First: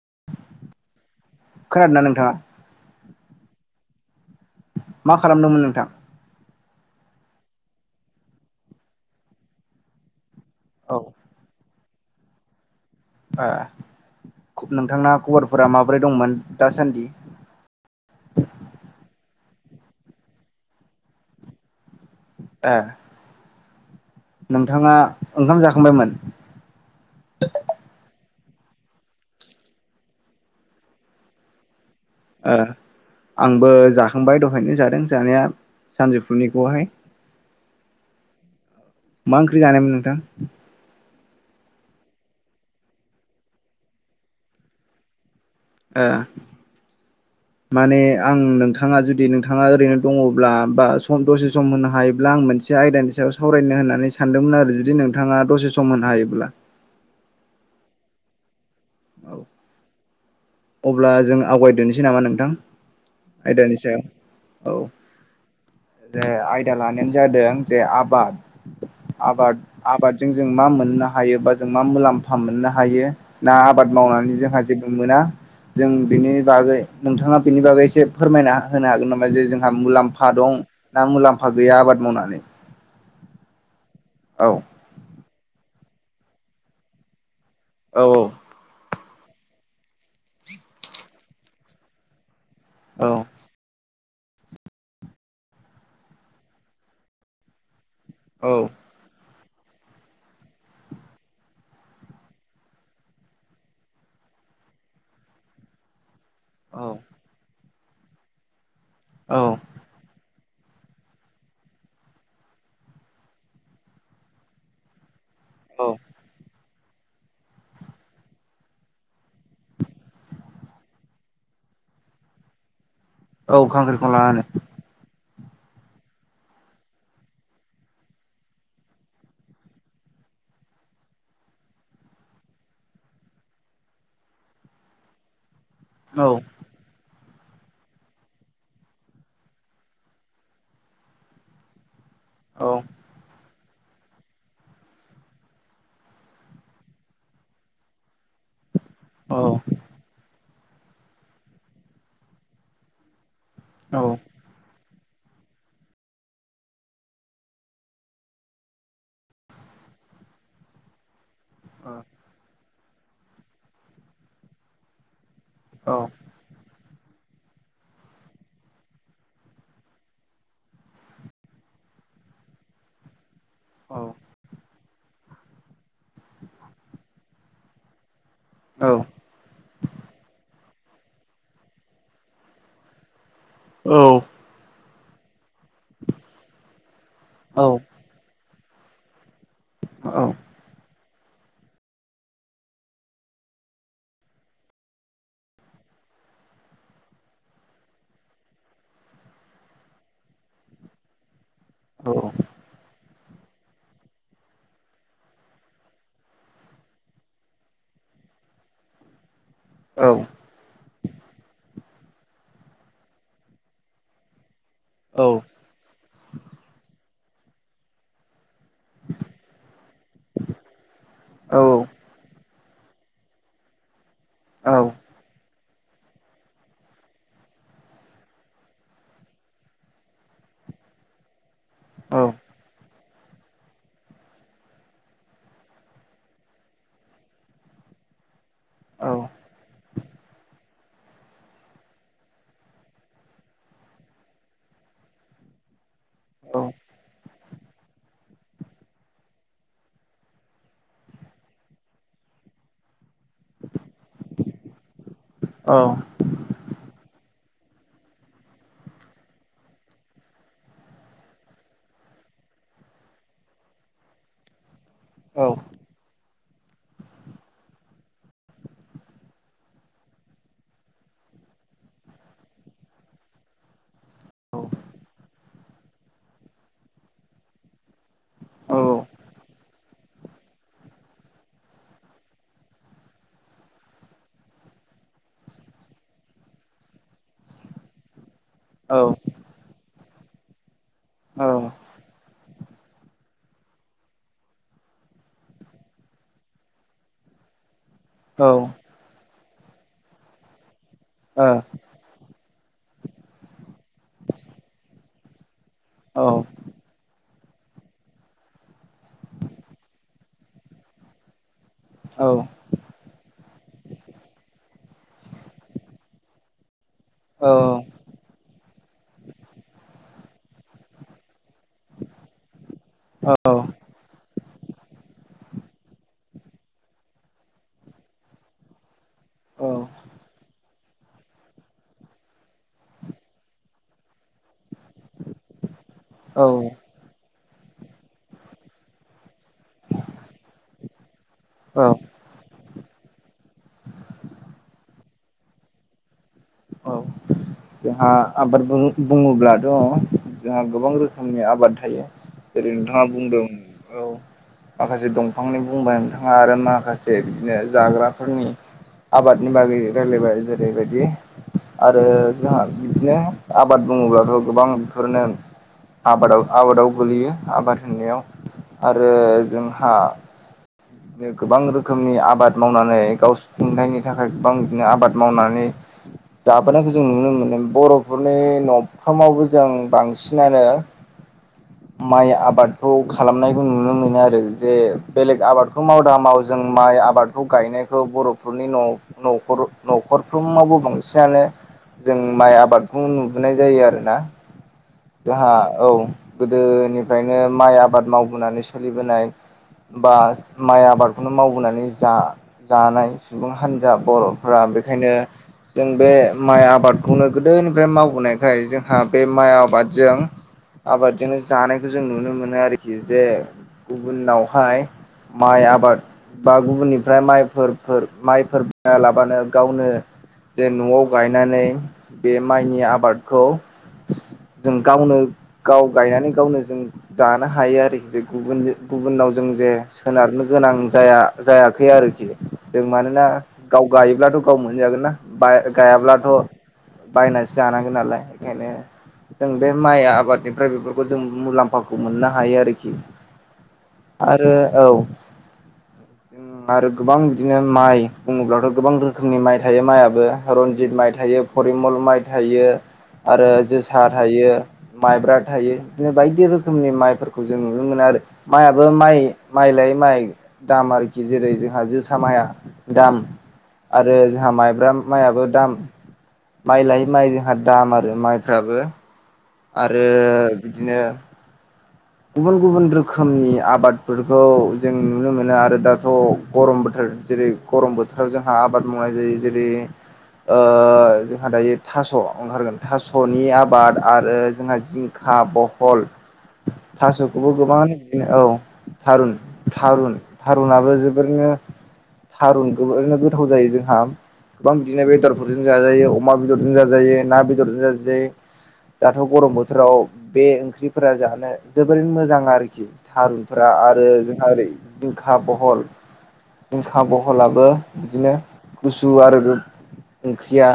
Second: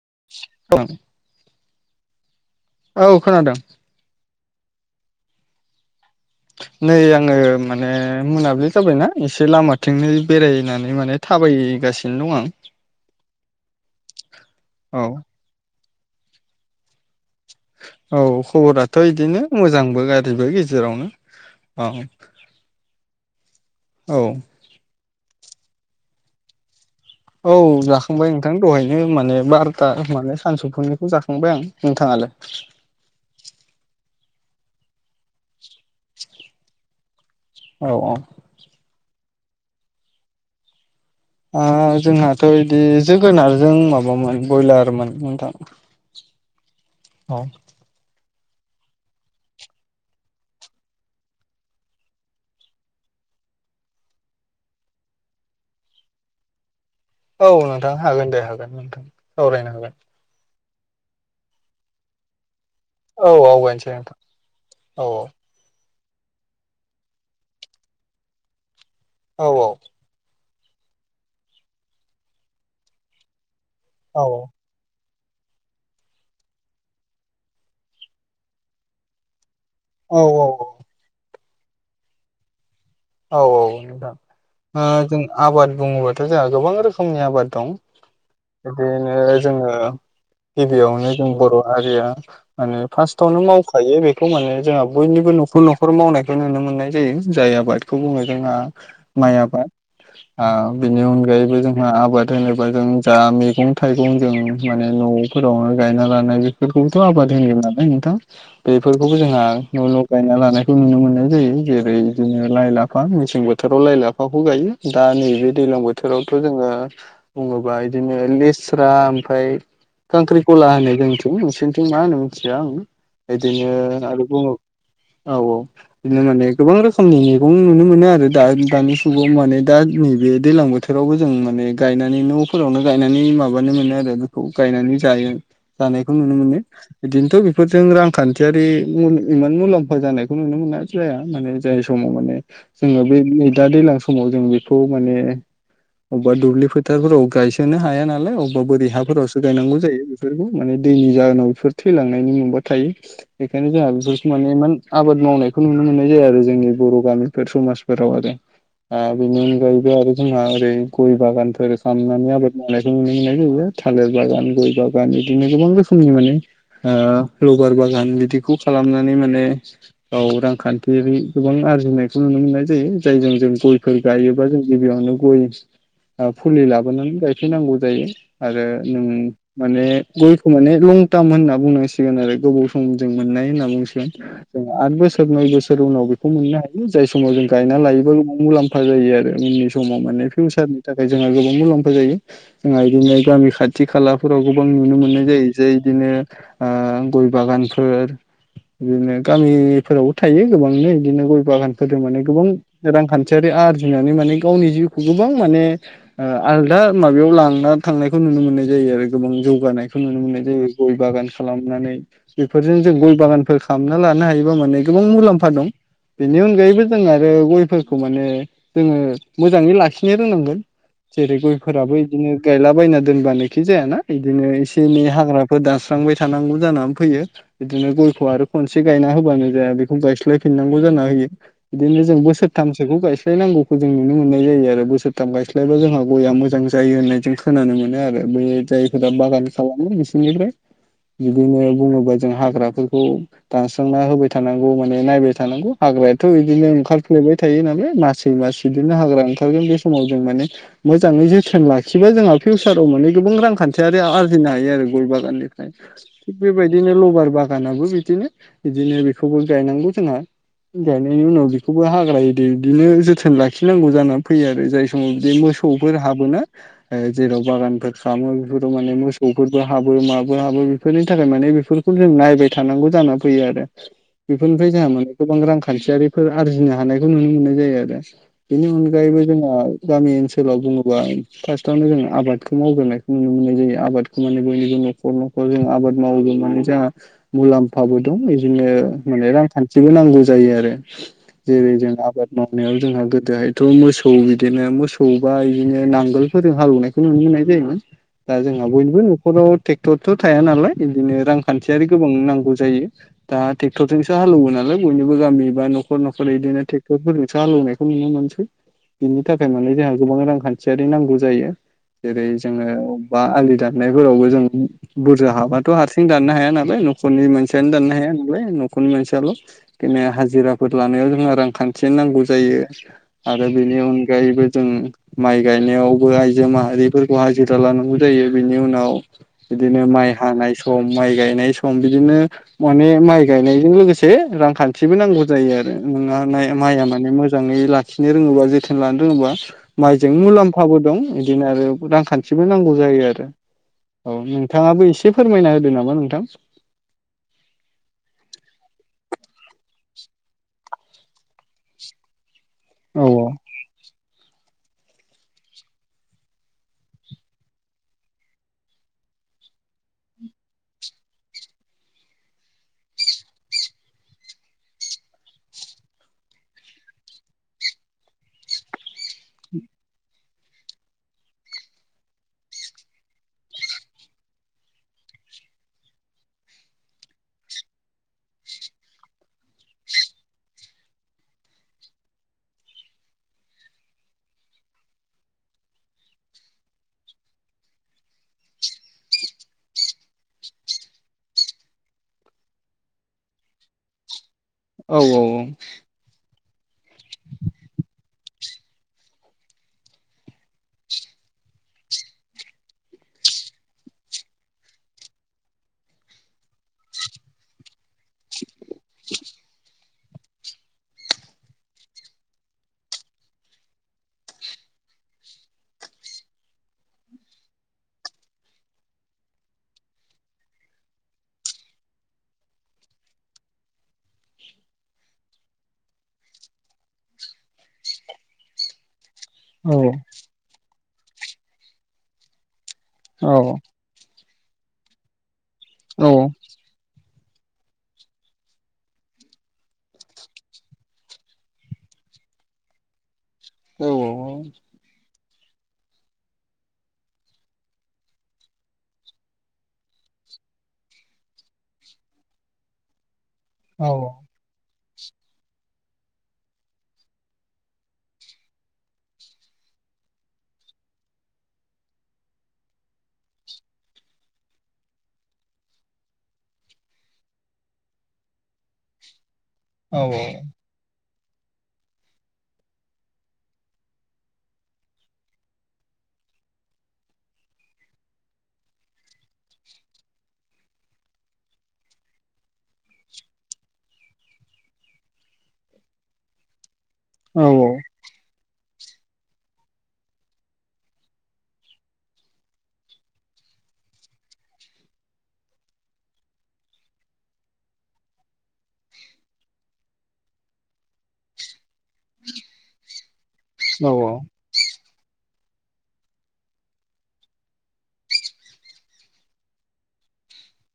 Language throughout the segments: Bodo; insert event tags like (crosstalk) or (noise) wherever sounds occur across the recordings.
(unintelligible) खोनादोंना नोंथाङा? औ खोनादों। मा खालामदोंमोन नोंथां? नै आङो माने मोनाबिलि जाबायना एसे लामाथिंनै औ बेरायनानै माने थाबायगासिनो दं आं। अ नोंथांना आं खबरफोरा माबोरै दंमोन दासान्दि? औ खबराथ' इदिनो मोजांबो गाज्रिबो गेजेरावनो। अ ए नोंथाङा ओंखाम जाखांबायमोन औ जाखांबाय नोंथां दहायनो माने बार'ता माने सानसौफोरनिखौ जाखांबाय आं नोंथाङालाय ओ आंबो जाखांबाय दहायनो जादों जानाया सानजौफुनिखौहाय (inaudible) मा ओंख्रि जानायमोन नोंथां अ जोंहाथ' इदि जोगोनारजों माबामोन बयलारमोन नोंथां ओ औ माने आं नोंथाङा जुदि नोंथाङा ओरैनो दङब्ला बा सम दसे सम होनो हायोब्ला आं मोनसे आयदानि सायाव सावरायनो होननानै सानदोंमोन आरो जुदि नोंथाङा दसे सम होनो हायोब्ला औ नोंथां हागोन दे हागोन नोंथां औ सावरायनो हागोन अब्ला जों आवगायदोननोसै नामा नोंथां औ आयदानि आवगायनोसै नोंथां सायाव औ दे आयदा लानायानो जादों जे आबाद औ आबाद-आबादजों जों मा मोननो हायो बा जों मा मुलाम्फा मोननो हायो ना आबाद औ मावनानै जोंहा जेबो मोना जों बेनि बागै नोंथाङा बेनि बागै एसे फोरमायना होनो हागोन नामा जे जों जोंहा औ मुलाम्फा औ दं ना मुलाम्फा गैया आबाद मावनानै औ औ नोंथां औ ओ जों आबाद बुङोबाथ' जोंहा गोबां रोखोमनि आबाद दं औ बे ओ जोङो गिबिआवनो जों बर' हारिया माने औ फार्स्टावनो मावखायो बे थ माने जोंहा बयनिबो न'खर-न'खर मावनायखौ नुनो मोननाय जायो जाय आबाद बेखौ बुंनो जोंहा माइ आबाद आ बिनि अनगायैबो जोंहा आबाद होनोबा जों जा मैगं थाइगं जों माने न' न'फोरावनो गायना ला नाय औ बेफोरखौबोथ बुङो नालाय नोंथां बेफोरखौबो औ जोंआ न'न' गायना लानाय खौ नुनो मोननाय जायो जेरै बिदिनो लाइ-लाफा मेसें बोथोराव लाइ लाफाखौ गायो दा नै बे दैलां औ बोथोरावथ' जोङो बुङोबा बिदिनो लेस्रा ओमफ्राय खांख्रि खला होननाय जोंथिं नोंसोरनिथिं मा होनो मिथिया आं औ बिदिनो खांख्रिखला आरो होनो बुङो औ औ बिदिनो माने गोबां रोखोमनि नुनो मोनो। आरो दा दानि जुगाव माने दा नैबे दैज्लां बोथोरावबो जों माने गायनानै नफोरावनो गाय नानै माबा मोनो आरो बेखौ गायनानै जानायखौ नुनो मोनो बिदिनो। थ बेफोरजों रांखान्थियारि अम इमान मुलाम्फा जानायखौ नुनो मोननाय जाया माने जाय समाव माने। औ जोंङो बे नै दा दैज्लां समाव जों बेखौ माने। अबबा दुब्लि फोथारफोराव गायसोनो हाया नालाय अबबा बोरि। औ हाफोरावसो गायनांगौ जायो बेफोरखौ माने दैनि जाहोनाव बेफोर थैलांनायनि माबा थायो। बेखायनो जोंहा औ बिफोरखौ माने इमान आबाद मावनायखौ नुनो मोननाय जाया आरो जोंनि बर गामि। बे समाजफोराव आरो ओ बेनि अनगायैबो आरो जोंहा ओरै गय बागान फोर खामनानै आबाद मावनायखौ नुनो मोननाय जायो थालिर बागान गय बागान इदि। बिदिनो गोबां औ रोखोमनि माने। ओ लबार बागान बिदिखौ खालामनानै माने औ रांखान्थियारि गोबां आरजिनाय खौ नुनो मोननाय जायो जायजों जों गयफोर गायोबा जों। गिबियावनो गय अ फुलि लाबोनानै गायफैनांगौ जायो। आरो औ नों माने गयखौ माने लं ट्राम होनना बुंनांसिगोन आरो गोबाव सम जों। मोननाय होनना बुंसिगोन जों आद बोसोर नय बोसोरनि उनाव बेखौ मोननो हायो। जाय समाव जों गायना औ लायोबा गोबां मुलाम्फा जायो आरो उननि समाव माने फिउसारनि। थाखाय जोंहा गोबां मुलाम्फा जायो जोंहा बिदिनो गामि खाथि खालाफोराव गोबां नुनो मोननाय जायो जे बिदिनो गय बागानफोर। बिदिनो गामिफोरावबो थायो गोबांनो बिदिनो गय बागानफोरजों माने गोबां रांखान्थि। थियारि आरजिनानै माने गावनि जिउखौ गोबां माने आलदा माबायाव लांना थांनायखौ नुनो। नुनो मोननाय जायो आरो गोबां औ जौगानायखौ नुनो मोननाय जायो गय बागान खालामनानै। बेफोरजों जों गय बागानफोर खालामना लानो हायोबा माने गोबां मुलाम्फा औ दं। बेनि अनगायैबो जों आरो गयफोरखौ माने। जोंङो मोजाङै लाखिनो रोंनांगोन जेरै गयफोराबो बिदिनो। गायलाबायना दोनबानोखि जायाना बिदिनो एसे एनै हाग्रा। फोर दानस्रांबाय थानांगौ जानानै फैयो बिदिनो गयखौ आरो खनसे गायना होबानो जाया बेखौ गायस्लायफिननांगौ। नांगौ जाना होयो बिदिनो जों बोसोरथामसोखौ गाय गायस्लायनांगौखौ जों नुनो मोननाय जायो आरो बोसोरथाम गायस्लायबा जोंहा गया मोजां जायो होननाय जों खोनानो मोनो आरो बै। जायफोरा बागान खालामो बिसिनिफ्राय। बिदिनो बुङोबा जों हाग्राफोरखौ दानस्रांना होबाय थानांगौ माने नायबाय था। थानांगौ हाग्रायाथ'बिदिनो ओंखारफ्लेबाय। थायो नालाय मासै मास बिदिनो हाग्रा ओंखारगोन बे समाव जों माने मोजाङै जोथोन लाखिबा जोंहा। फिउसाराव माने। गोबां रांखान्थियारि आरजिनो हायो आरो गय बागाननिफ्राय औ औ थिग बेबायदिनो लबार बागान। बागानाबो बिदिनो बिदिनो बेखौबो गायनांगौ जोंहा। गायनायनि उनाव बेखौबो हाग्रा इदि बिदिनो जोथोन लाखिनांगौ जानानै फैयो आरो जाय। औ बिदि औ मोसौफोर हाबोना। ओ जेराव बागानफोर खालामो बेफोराव माने मोसौफोरबो हाबो माबो हाबो बेफोरनि थाखाय माने। बेफोरखौ जों नायबाय थानांगौ जानानानै फैयो आरो। औ बेफोरनिफ्राय जोंहा माने गोबां रांखान्थियारिफोर आरजिनो हानायखौ नुनो मोननाय जायो आरो। बेनि औ अनगायैबो जोंहा। गामि ओनसोलाव बुङोबा फार्स्टआवनो जोंङो आबादखौ मावग्रोनायखौ नुनो मोननाय जायो आबादखौ माने बयनि। नखर नखर जा आबाद मावो जोंहा मुलाम्फाबो दं। बिदिनो औ माने रांखान्थिबो नांगौ जायो आरो औ जेरै जों आबाद माव। हानायाव जोंहा गोदोहायथ मोसौ बिदिनो मोसौबा बिदिनो नांगोलफोरजों हालौवनायखौ नुनो मोननाय जायो। जायोमोन। दा औ जोंहा बयनिबो नखराव ट्रेक्टरथ' थाया नालाय बिदिनो रांखान्थियारि गोबां नांगौ। जायो दा ट्रेक्टरजोंसो हालौवो नालाय बयनिबो गामिबा नखर नखर इदिनो ट्रेक्टरफोर। सो हालौवनायखौ नुनो मोनसै बिनि थाखाय माने जोंहा गोबां रांखान्थियारि नांगौ जायो। जेरै जोङो अबबा आलि दाननायफोरावबो जों बुरजा हाबाथ' हारसिं दाननो हाया नालाय न'खरनि मानसियानो दाननो हाया नालाय न'खरनि मानसियाल' बिनो हाजिराफोर लानायाव जोंहा रांखान्थियानो नांगौ जायो आरो बेनि अनगायैबो जों माइ गायनायावबो आइजो माहारिफोरखौ हाजिरा लानांगौ जायो बिनि उनाव बिदिनो माइ हानाय सम माइ गायनाय सम बिदिनो माने माइ गायनायजों लोगोसे रांखान्थिबो नांगौ जायो आरो नों माइया माने मोजां मोजाङै लाखिनो रोङोबा जोथोन लानो रोङोबा माइजों मुलाम्फाबो दं बिदिनो आरो रांखान्थिबो नांगौ। जायो आरो औ नोंथाङाबो एसे फोरमायना होदो नामा नोंथां। औ। जोंहा आबाद बुङोब्लाथ' जोंहा गोबां रोखोमनि आबाद थायो। ओरै नोंथाङा औ बुंदों औ। माखासे दंफांनि बुंबाय नोंथाङा आरो माखासे बिदिनो जाग्राफोरनि आबादनि बागै रायलायबाय जेरैबायदि। आरो जोंहा बिदिनो आबाद बुङोब्लाथ' गोबां बेफोरनो। आबादाव आबादाव गोलैयो आबाद होननायाव आरो जोंहा। बिदिनो गोबां रोखोमनि आबाद मावनानै गाव सुफुंथायनि थाखाय गोबां बिदिनो आबाद मावनानै (inaudible) जाबोनायखौ जों नुनो मोनो बर'फोरनि न'फ्रामावबो जों बांसिनानो माइ आबादखौ खालामनायखौ नुनो मोनो आरो जे बेलेग आबादखौ माव दामाव जों माइ आबादखौ गायनायखौ बर'फोरनि न-न'खर नख'रफ्रोमावबो बांसिनानो जों माइ आबादखौ नुबोनाय जायो आरोना औ जोंहा औ। गोदोनिफ्रायनो माइ आबाद मावबोनानै सोलिबोनाय। बा माइ आबादखौनो मावबोनानै जा-जानाय सुबुं हान्जा बर'फ्रा। बेखायनो जों बे माइ आबादखौनो गोदोनिफ्राय मावबोनाय जोंहा बे माइ आबादजों आबादजोंनो जानायखौ जों नुनो मोनो आरखि जे गुबुनावहाय माइ आबाद बा गुबुननिफ्राय माइफोर फोर माइफोर बाया लाबानो गावनो जे न'आव गायनानै बे माइनि आबादखौ जों गावनो गाव गायनानै गावनो जों जानो हायो आरोखि जे गुबुननि गुबुननाव जों जे औ सोनारनो गोनां जाया जायाखै आरोखि। जों मानोना औ गाव गायोब्लाथ' गाव मोनजागोन ना बाय औ गायाब्लाथ' बायनासो जानांगोन नालाय ओंखायनो जों बे माइ आबादनिफ्राय बेफोरखौ जों मुलाम्फाखौ मोननो हायो आरोखि। औ औ आरो औ जों आरो गोबां बिदिनो माइ बुङोब्लाथ' गोबां रोखोमनि माइ थायो माइआबो रनजित माइ थायो फरिमल माइ थायो आरो जोसा थायो। माइब्रा थायो बिदिनो बायदि रोखोमनि माइफोरखौ जों नुनो मोनो आरो माइयाबो माइ माइ ला यै माइ दाम आरोखि जेरै जोंहा जोसा माइआ दाम। आरो जोंहा माइब्रा माइआबो दाम माइ लायै माइ जोंहा दाम आरो माइ फोराबो आरो बिदिनो गुबुन गुबुन रोखोमनि आबादफोरखौ जों नुनो मोनो आरो दाथ' गरम बोथोर जेरै गरम बोथोराव जोंहा आबाद मावनाय जायो। जेरै ओ जोंहा दायो थास' ओंखारगोन थास'नि आबाद आरो जोंहा जिं खा बहल औ थास'खौबो गोबाङानो बिदिनो औ थारुन थारुन थारुनाबो जोबोरनो थारुनखोबो ओरैनो गोथाव जायो जोंहा। गोबां बिदिनो बेदरफोरजों जाजायो अमा बेदरजों जाजायो ना बेदरजों जाजायो। दाथ' गरम बोथोराव बे ओंख्रिफोरा जानो जोबोरैनो मोजां आरोखि थारुनफोरा औ आरो औ जोंहा ओरै जिंखा बहल जिंखा बहलाबो बिदिनो गुसु आरो गो ओंख्रिया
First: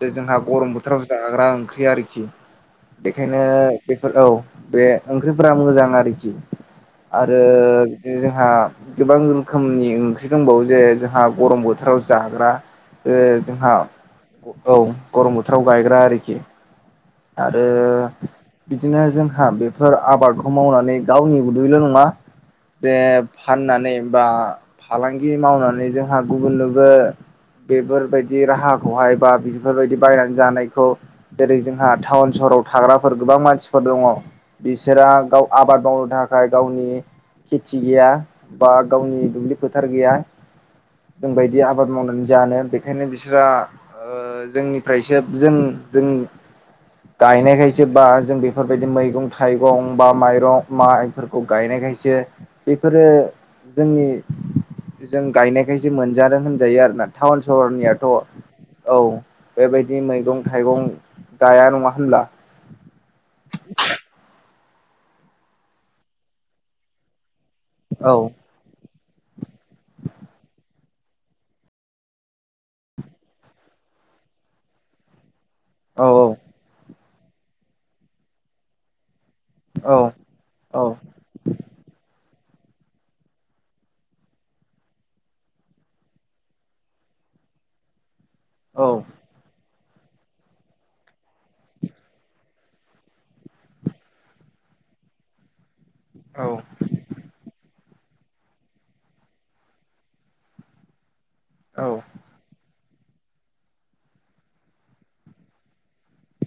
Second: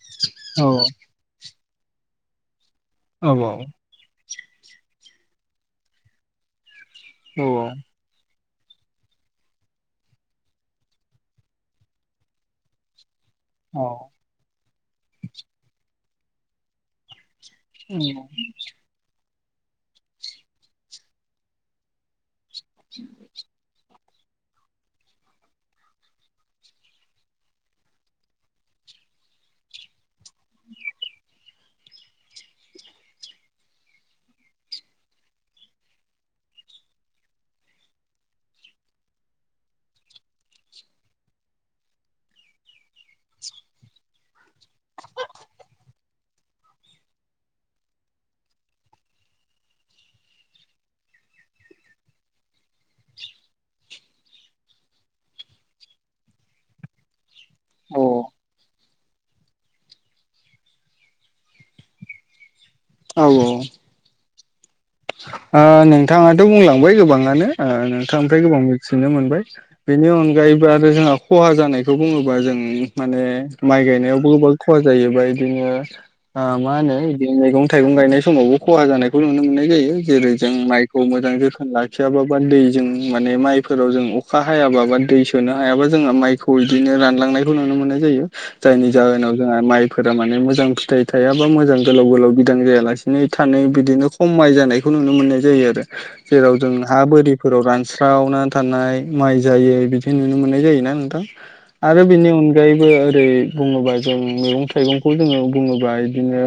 जे जोंहा औ गरम बोथोराव जाग्रा ओंख्रि आरोखि बेखायनो बेफोर औ बे ओंख्रिफोरा मोजां आरोखि आरो बिदि जों हा गोबां रोखोमनि ओंख्रि दंबावो जे जोंहा गरम बोथोराव जाग्रा ओ जोंहा औ औ गरम बोथोराव गायग्रा आरोखि। आरो बिदिनो जोंहा बे फोर आबादखौ मावनानै गावनि उदैल' नङा जे फाननानै बा फालांगि मावनानै जोंहा गुबुननोबो बेफोरबायदि राहाखौहाय बा बेफोरबायदि बायनानै जानायखौ जेरै जोंहा टाउन सहराव थाग्राफोर गोबां मानसिफोर दङ। बिसोरा गाव आबाद मावनो थाखाय गावनि खेथि गैया बा गावनि दुब्लि फोथार गैया। जोंबायदि आबाद मावनानै जानो बेखायनो बिसोरहा ओ जोंनि फ्रायसो जों जों गायनायखायसो बा जों बेफोरबायदि मैगं थाइगं बा माइरं माइफोरखौ गायनायखायसो बेफोरो जोंनि जों गायनायखायसो मोनजादों होनजायो आरोना टाउन सहरनियाथ' औ बेबायदि मैगं थाइगं गाया नङा होनब्ला औ औ। ओ नोंथाङाथ' बुंलांबाय गोबाङानो ओ औ नोंथांनिफ्राय गोबां मि थिनो मोनबाय बेनि अनगायैबो आरो जोंहा खहा जानायखौ बुङोबा जों माने माइ माइ गायनायावबो गोबां खहा जायोबाय। बिदिनो औ ओ मा होनो बिदिनो मैगं थाइगं गायनाय समावबो खहा जानायखौ नुनो मोनो। औ जेरै जों औ माइखौ मोजां जोथोन लाखियाबा दै जों माने माइफोराव जों अखा हायाबा बा दै सोनो हायाबा जोंआ माइखौ बिदिनो रानलां नाय नुनो मोननाय जायो जायनि औ जाउनाव जोंहा माइ फोरा माने मोजां फिथाइ थायाबा मोजां गोलाव गोलाव बिदां जायालासिनो थानै बिदिनो खमाय जानाय नुनो मोननाय जायो आरो जेराव जों औ हा बोरिफोराव रान स्रावना थानाय माइ जायै बिदि नुनो मोननाय जायोना नोंथां औ आरो बेनि अनगायै ओरै बुङोबा जों मैगं थाइगंखौ जोङो बुङोबा बिदिनो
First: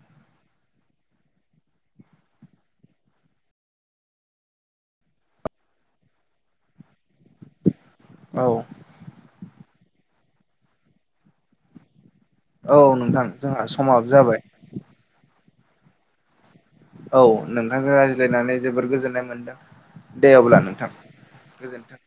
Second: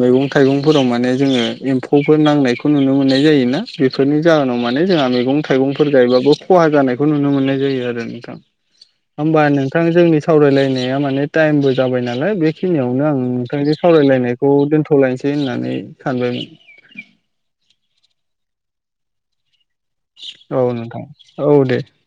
मैगं थाइगंफोराव माने जोङो एम्फौ नांनायखौ नुनो मोननाय जायोना बेफोरनि जाहोनाव माने जोंहा मैगं थाइगंफोर गायबाबो खहा जानायखौ खौ नुनो मोननाय जायो आरो। नोंथां औ होमबा नोंथां जोंनि सावरायलायनाया माने टाइमबो जाबाय ना लाय औ बेखिनियावनो आं नोंथां जोंहा नोंथांनि समाबो जाबाय सावरायलायनायखौ दोनथ'लायसै होननानै सानबायमोन। औ नोंथांजों रायज्लायनानै जोबोर गोजोननाय मोनदों। दे अब्ला औ नोंथां औ दे गोजोनथों।